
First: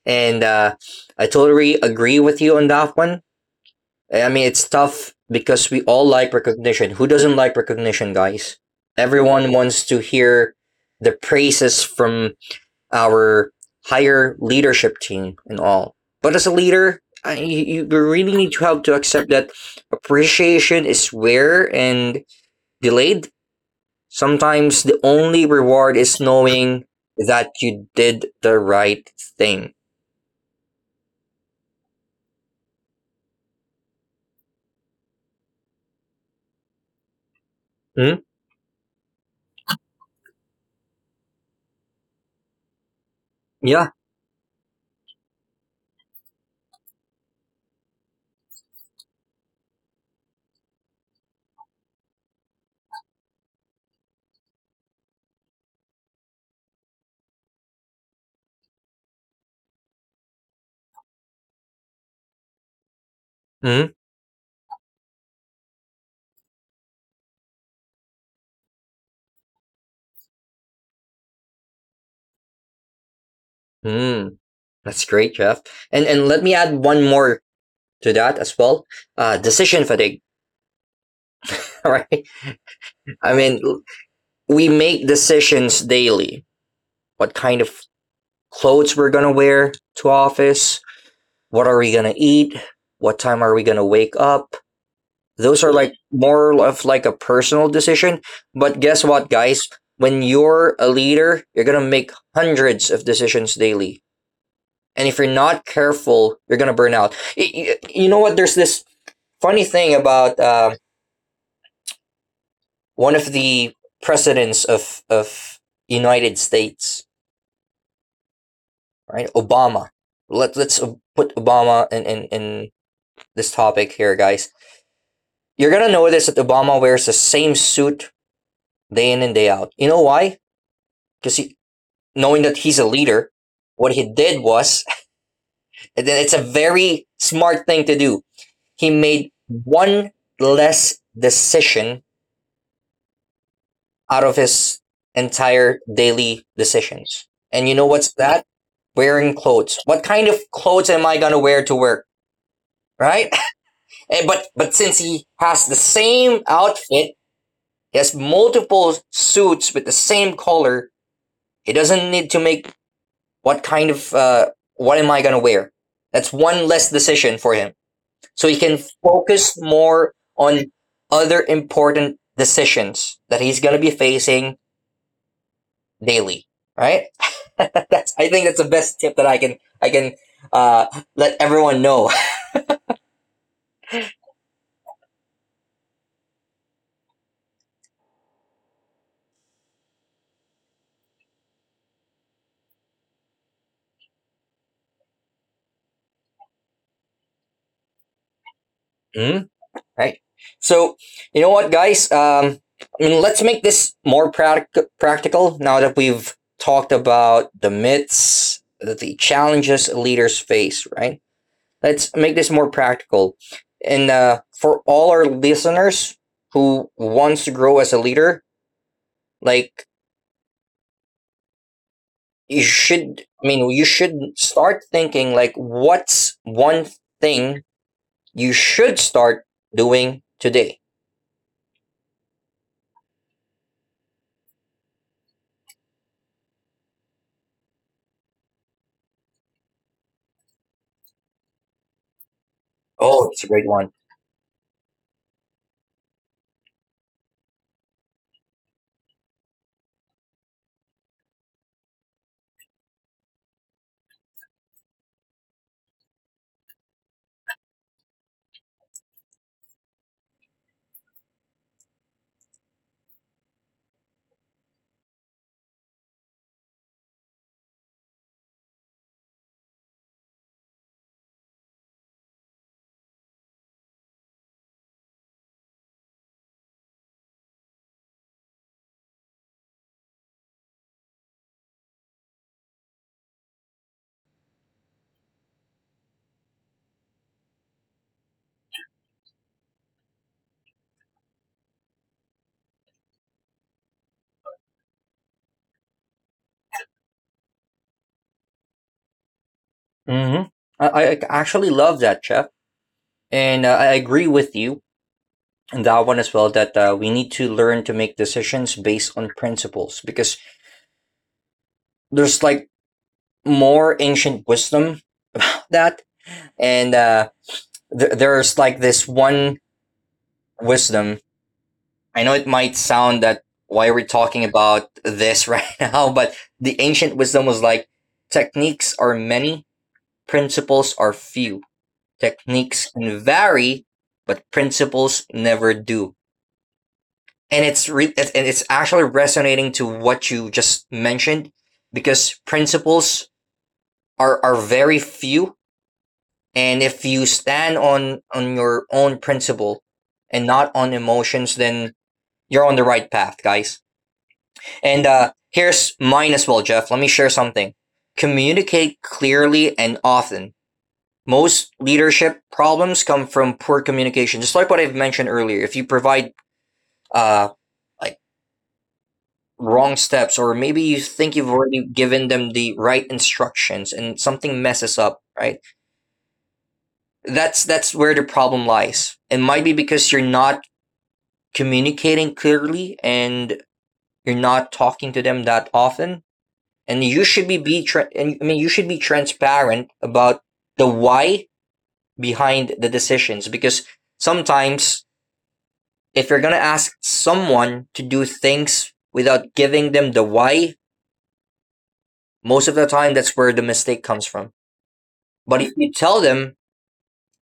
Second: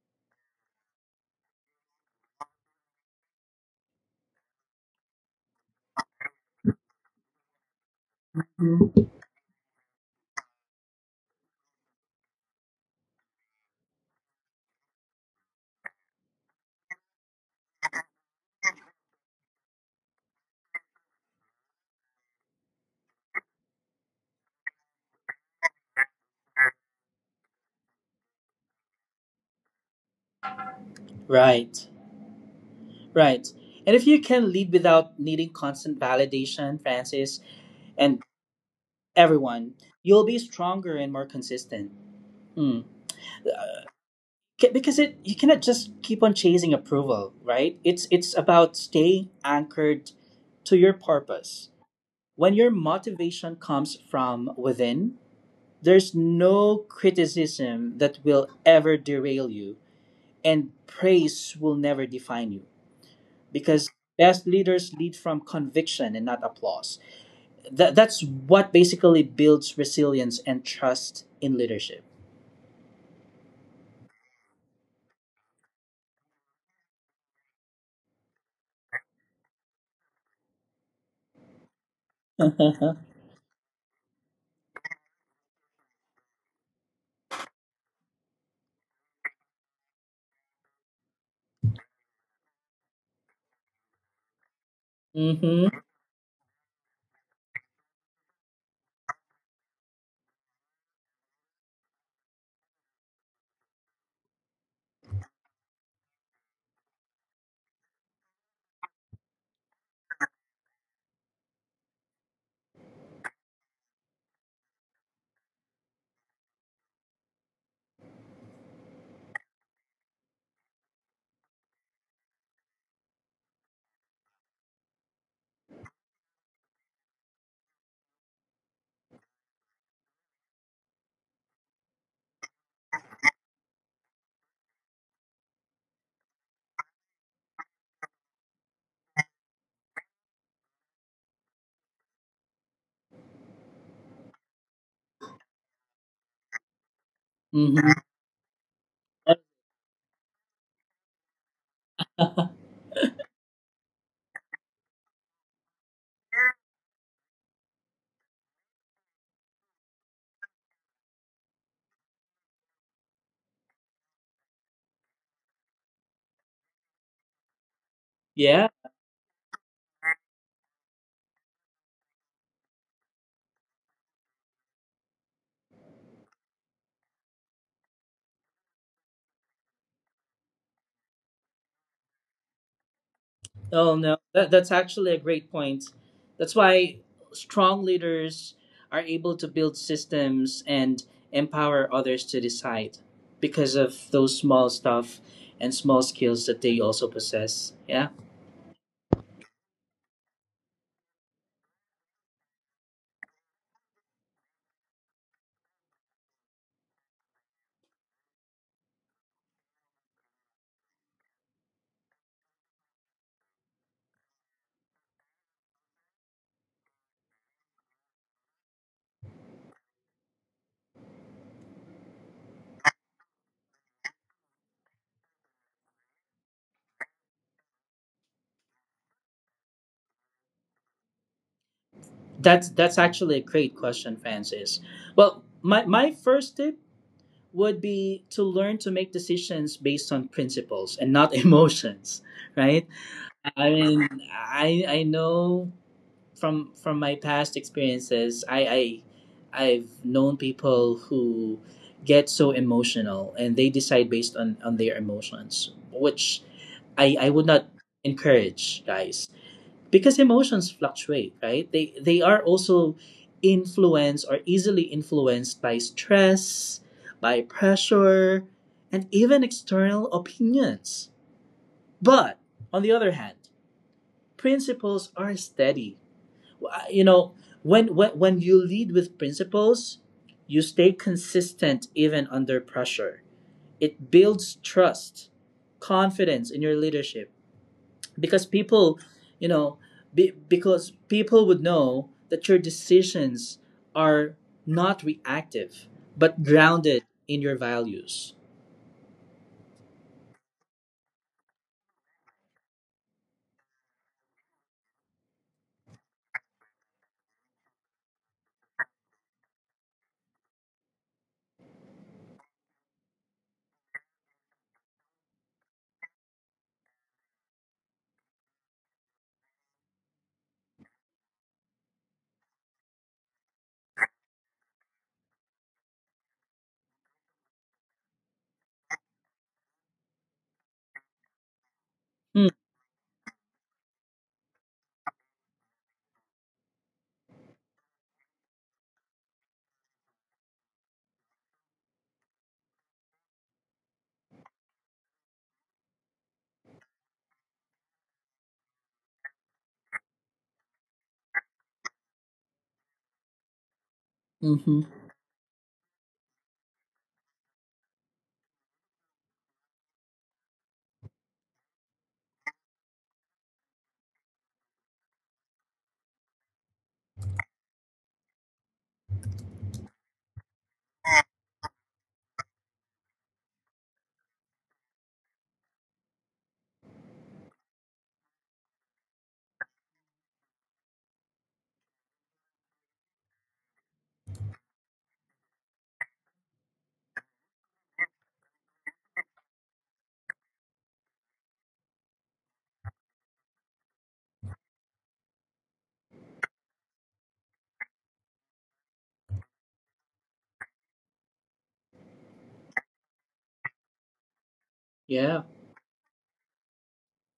Speaker 1: And I totally agree with you on that one. I mean, it's tough because we all like recognition. Who doesn't like recognition, guys? Everyone wants to hear the praises from our higher leadership team and all. But as a leader, you really need to have to accept that appreciation is rare and delayed. Sometimes the only reward is knowing that you did the right thing.
Speaker 2: Right. Right. And if you can lead without needing constant validation, Francis,
Speaker 1: Mm?
Speaker 2: and everyone, you'll be stronger and more consistent. Mm.
Speaker 1: Yeah.
Speaker 2: Because it, you cannot just keep on chasing approval, right? It's about staying anchored to your purpose. When your motivation comes from within, there's no criticism that will ever derail you, and praise will never define you, because
Speaker 1: Mm?
Speaker 2: best leaders lead from conviction and not applause. That's what basically builds resilience and trust in leadership.
Speaker 1: Mm. That's great, Jeff. And let me add one more to that as well. Decision fatigue. Right. I mean, we make decisions daily. What kind of clothes we're going to wear to office, what are we going to eat, what time are we going to wake up. Those
Speaker 2: Mm-hmm.
Speaker 1: are like more of like a personal decision, but guess what guys, when you're a leader, you're going to make hundreds of decisions daily. And if you're not careful, you're going to burn out. You know what, there's this funny thing about one of the presidents of United States, right? Obama. Let's put Obama in this topic here, guys. You're gonna notice that Obama wears the same suit day in and day out. You know why? Because knowing that he's a leader, what he did was, it's a very smart thing to do. He made one less decision out of his entire daily decisions. And you know
Speaker 2: Mm-hmm.
Speaker 1: what's that? Wearing clothes. What kind of clothes am I gonna wear to work? Right? But since he has the same outfit, he has multiple suits with the same color. He doesn't need to make what kind of what am I gonna wear. That's one less decision for him, so he
Speaker 2: Yeah.
Speaker 1: can focus more on other important decisions that he's gonna be facing daily. Right? that's I think that's the best tip that I can uh, let everyone know.
Speaker 2: Oh no, that, that's actually a great point. That's why strong leaders are able to build systems and empower others to decide because of those small stuff and small skills that they also possess. Yeah.
Speaker 1: Mm. Right? So you know what, guys? I mean, let's make this more practical. Now that we've talked about the myths, the challenges leaders face, right? Let's make this more practical. And for all our listeners who wants to grow as a leader, like you should, I mean, you should start thinking like, what's one thing you should start doing today?
Speaker 2: That's actually a great question, Francis. Well, my first tip would be to learn to make decisions based on principles and not emotions, right?
Speaker 1: Oh, it's a great
Speaker 2: I
Speaker 1: one.
Speaker 2: mean, I know from my past experiences, I've known people who get so emotional, and they decide based on their emotions, which I would not encourage, guys, because emotions fluctuate, right? They are also influenced, or easily influenced by stress, by pressure, and even external opinions. But on the other hand, principles are steady. You know, when when you lead with principles, you stay consistent even under pressure. It builds trust, confidence in your leadership, because people, you know, because people would know that your decisions are not reactive but grounded in your values.
Speaker 1: Mm-hmm. I actually love that, Chef. And I agree with you on that one as well that we need to learn to make decisions based on principles, because there's like more ancient wisdom about that. And there's like this one wisdom. I know it might sound that why are we talking about this right now, but the ancient wisdom was like techniques are many, principles are few. Techniques can vary, but principles never do. And it's actually resonating to what you just mentioned, because principles are very few, and if you stand on your own principle and not on emotions, then you're on the right path, guys.
Speaker 2: Mm-hmm.
Speaker 1: And here's mine as well, Jeff. Let me share something. Communicate clearly and often. Most leadership problems come from poor communication. Just like what I've mentioned earlier, if you provide uh like wrong steps, or maybe you think you've already given them the right instructions and something messes up, right? That's where the problem lies. It might be because you're not communicating clearly and you're not talking to them that often, and you should be tra- and, I mean you should be transparent about the why behind the decisions, because sometimes if you're going to ask someone to do things without giving them the why, most of the time that's where the mistake comes from.
Speaker 2: Yeah.
Speaker 1: But if you tell them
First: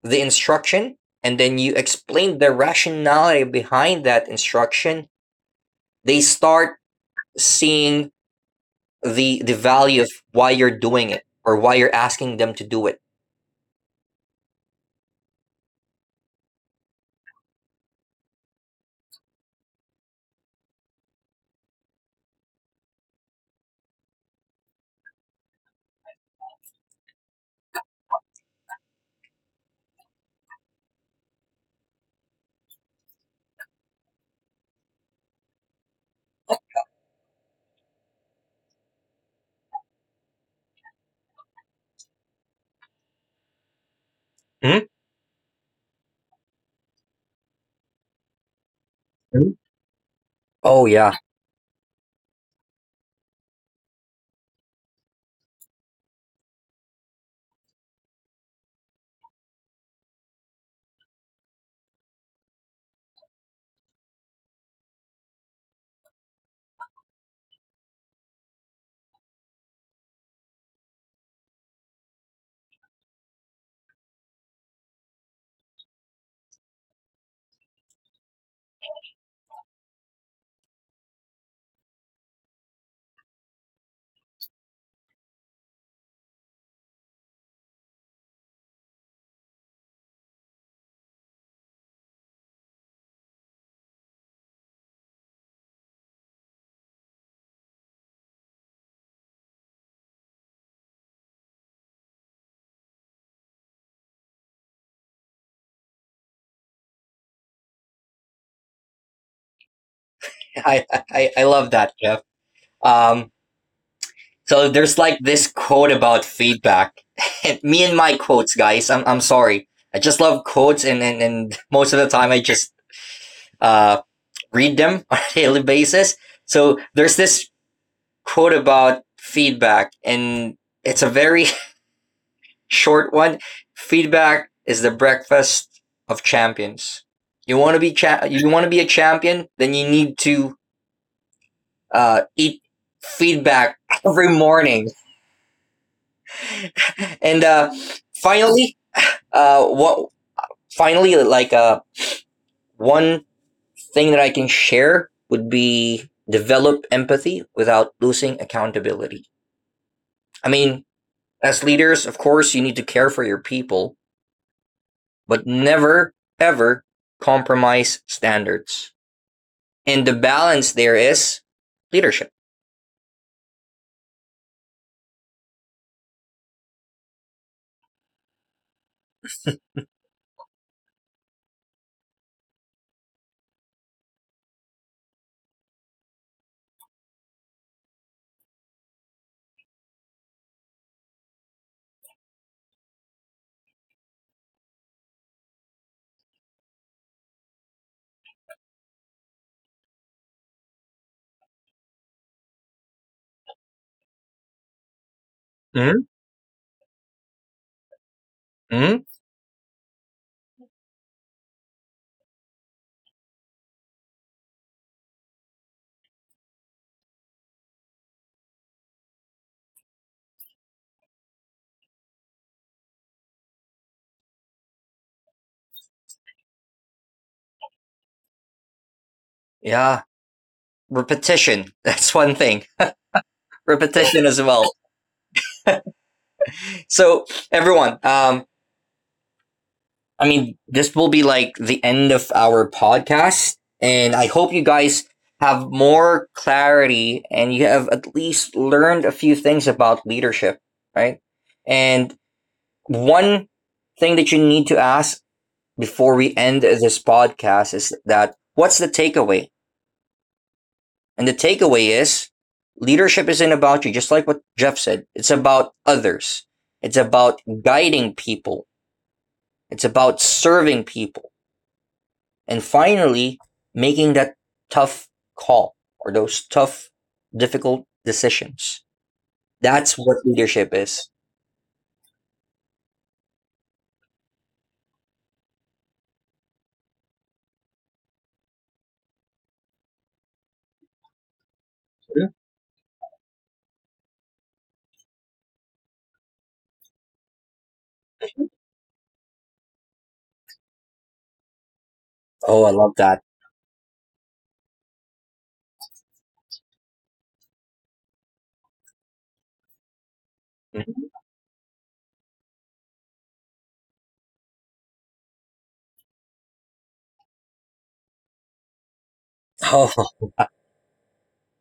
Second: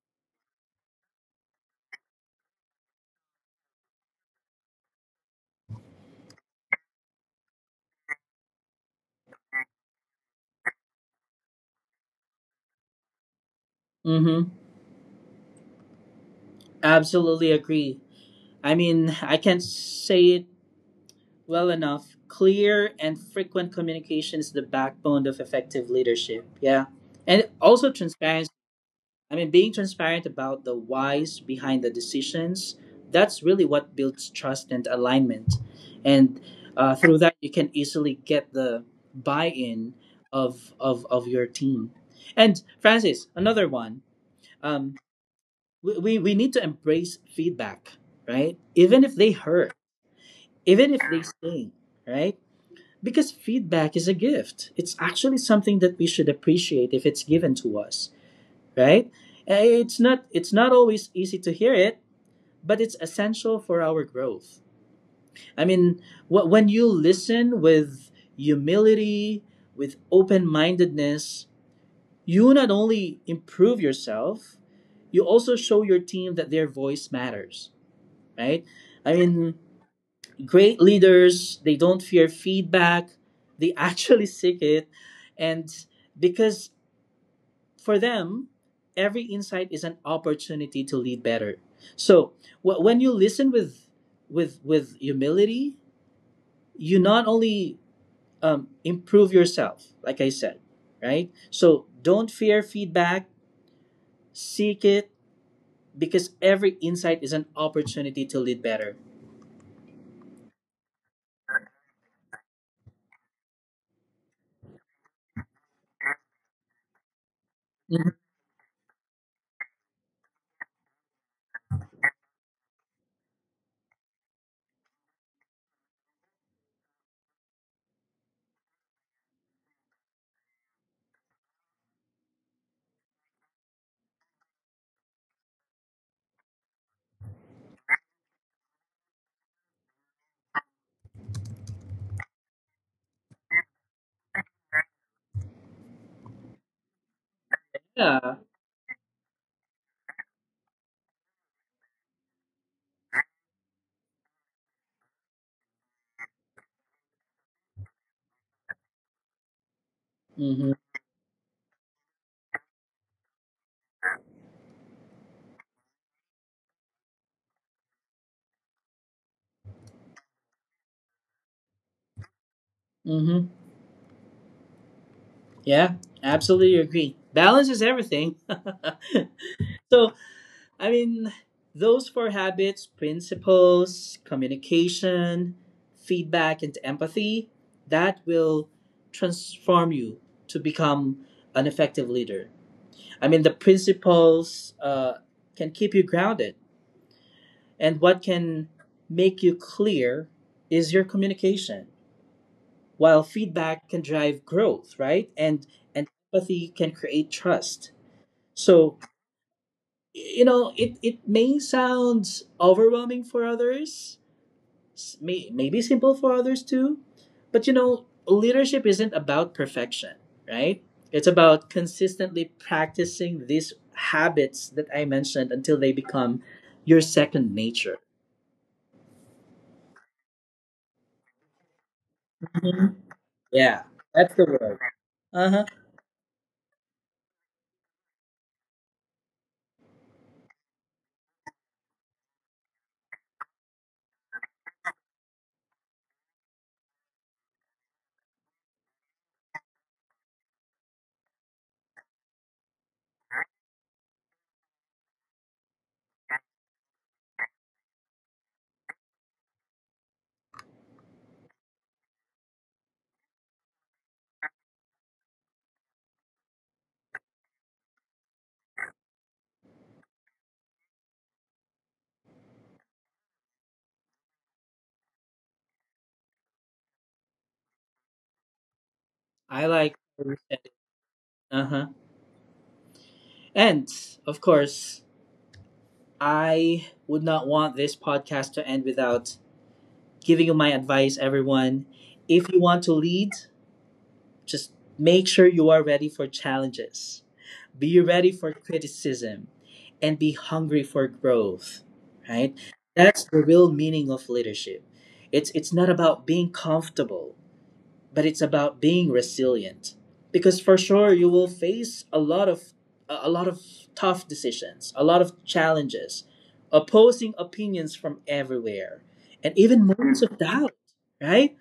Speaker 1: the instruction and then you explain the rationality behind that instruction, they start seeing the value of why you're doing it or why you're asking them to do it.
Speaker 2: Mm-hmm. Absolutely agree. I mean, I can't say it well enough, clear and frequent communication is the backbone of effective leadership, yeah. And also transparency. I mean, being transparent about the whys behind the decisions, that's really what builds trust and alignment. And through that, you can easily get the buy in of, of your team. And Francis, another one. Um, we need to embrace feedback, right? Even if they
Speaker 1: Mhm.
Speaker 2: hurt,
Speaker 1: Oh
Speaker 2: even if
Speaker 1: yeah,
Speaker 2: they sting, right? Because feedback is a gift. It's actually something that we should appreciate if it's given to us, right? It's not always easy to hear it, but it's essential for our growth. I mean, when you listen with humility, with open-mindedness, you not only improve yourself, you also show your team that their voice matters, right? I mean, great leaders, they don't fear feedback, they actually seek it. And because for them, every insight is an opportunity to lead better. So when you listen with with humility, you not only improve yourself, like I said, right? So don't fear feedback, seek it, because every insight is an opportunity to lead better.
Speaker 1: I love that, Jeff. Um, So there's like this quote about feedback. Me and my
Speaker 2: Mhm.
Speaker 1: quotes, guys. I'm sorry. I just love quotes, and most of the time I just uh read them on a daily basis. So there's this quote about feedback, and it's a very short one. Feedback is the breakfast of champions. You want to you want to be a champion, then you need to eat feedback every morning. And
Speaker 2: Yeah.
Speaker 1: finally, what finally, like one thing that I can share would be develop empathy without losing accountability. I
Speaker 2: Mm-hmm.
Speaker 1: mean, as leaders, of course, you need to care for your people, but never ever compromise standards. And the balance there is leadership.
Speaker 2: Mm-hmm. Yeah. Absolutely agree. Balance is everything. So I mean, those four habits, principles, communication, feedback, and empathy, that will transform you to become an effective leader. I mean, the principles, can keep you grounded, and what can make you clear is your communication, while feedback can drive growth, right?
Speaker 1: Mm-hmm.
Speaker 2: And empathy can create trust.
Speaker 1: Mm-hmm.
Speaker 2: So, you know, it may sound overwhelming for others, may maybe simple for others too, but you know leadership isn't about perfection, right? It's about consistently practicing these habits that I mentioned until they become your second nature.
Speaker 1: Yeah, repetition. That's one thing.
Speaker 2: Mhm. Yeah,
Speaker 1: Repetition
Speaker 2: that's
Speaker 1: as
Speaker 2: the
Speaker 1: well.
Speaker 2: word. Uh-huh.
Speaker 1: So everyone, I mean, this will be like the end of our podcast, and I hope you guys have more clarity and you have at least learned a few things about leadership, right? And one thing that you need to ask before we end this podcast is that what's the takeaway? And the takeaway is leadership isn't about you, just like what Jeff said. It's about others. It's about guiding people. It's about serving people. And finally making that tough call, or those tough difficult decisions.
Speaker 2: I
Speaker 1: That's
Speaker 2: like.
Speaker 1: what leadership is.
Speaker 2: Uh-huh. And of course, I would not want this podcast to end without giving you my advice, everyone.
Speaker 1: Mhm.
Speaker 2: If you want to lead, just make sure you are ready for challenges. Be ready for criticism and be hungry for growth, right?
Speaker 1: Oh, I love that.
Speaker 2: That's the real meaning of leadership. It's not about being comfortable, but it's about being resilient, because for
Speaker 1: Mhm.
Speaker 2: sure you will face a lot of a lot of tough decisions, a lot of challenges, opposing opinions from everywhere, and even
Speaker 1: Oh,
Speaker 2: moments of doubt, right?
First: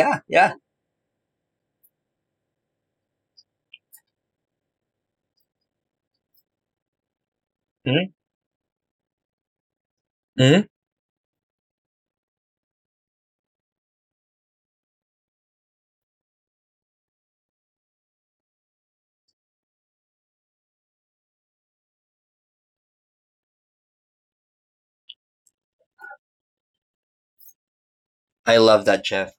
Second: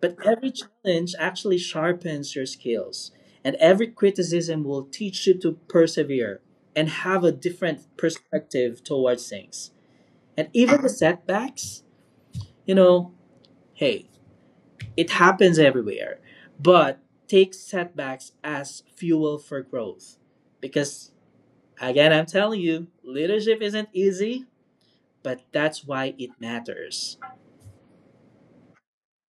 Speaker 2: But every
Speaker 1: yeah.
Speaker 2: challenge actually sharpens your skills, and every criticism will teach you to persevere and have a different
Speaker 1: Mhm.
Speaker 2: perspective towards things, and
Speaker 1: Hmm.
Speaker 2: even the setbacks, you know, hey, it happens everywhere, but take setbacks as fuel for growth. Because, again, I'm telling you, leadership isn't easy, but that's why it matters.
Speaker 1: I love that, Jeff.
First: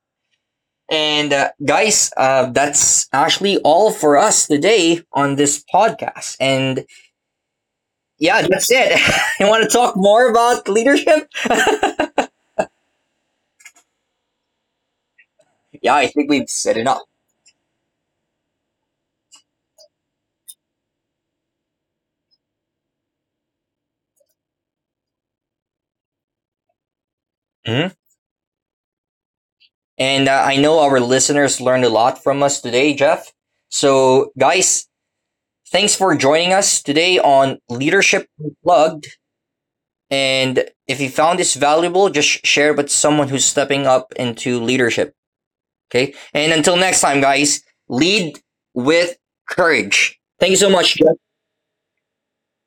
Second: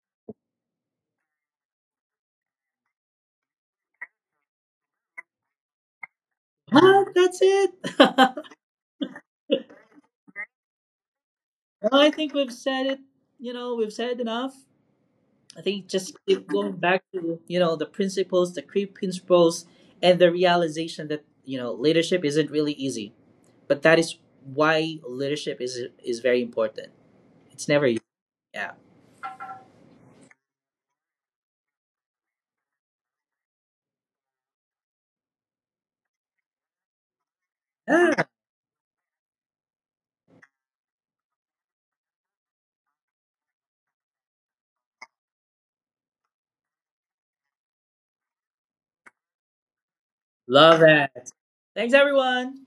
Speaker 1: And guys, that's actually all for us today on this podcast. And
Speaker 2: Ah, that's it.
Speaker 1: yeah, that's it. You want to talk more about leadership?
Speaker 2: Well, I think we've said it, you know, we've said enough. I think
Speaker 1: Yeah, I
Speaker 2: just
Speaker 1: think
Speaker 2: keep
Speaker 1: we've said
Speaker 2: going
Speaker 1: enough.
Speaker 2: back to, you know, the principles, the key principles, and the realization that, you know, leadership isn't really easy. But that is why leadership is very important. It's never
Speaker 1: Mhm.
Speaker 2: easy. Yeah.
Speaker 1: And I know our listeners learned a lot from us today, Jeff. So, guys, thanks for joining us today on
Speaker 2: Ah.
Speaker 1: Leadership Unplugged. And if you found this valuable, just share it with someone who's stepping up into leadership. Okay. And until next time, guys, lead with courage. Thank you so
Speaker 2: Love
Speaker 1: much, Jeff.
Speaker 2: that. Thanks, everyone.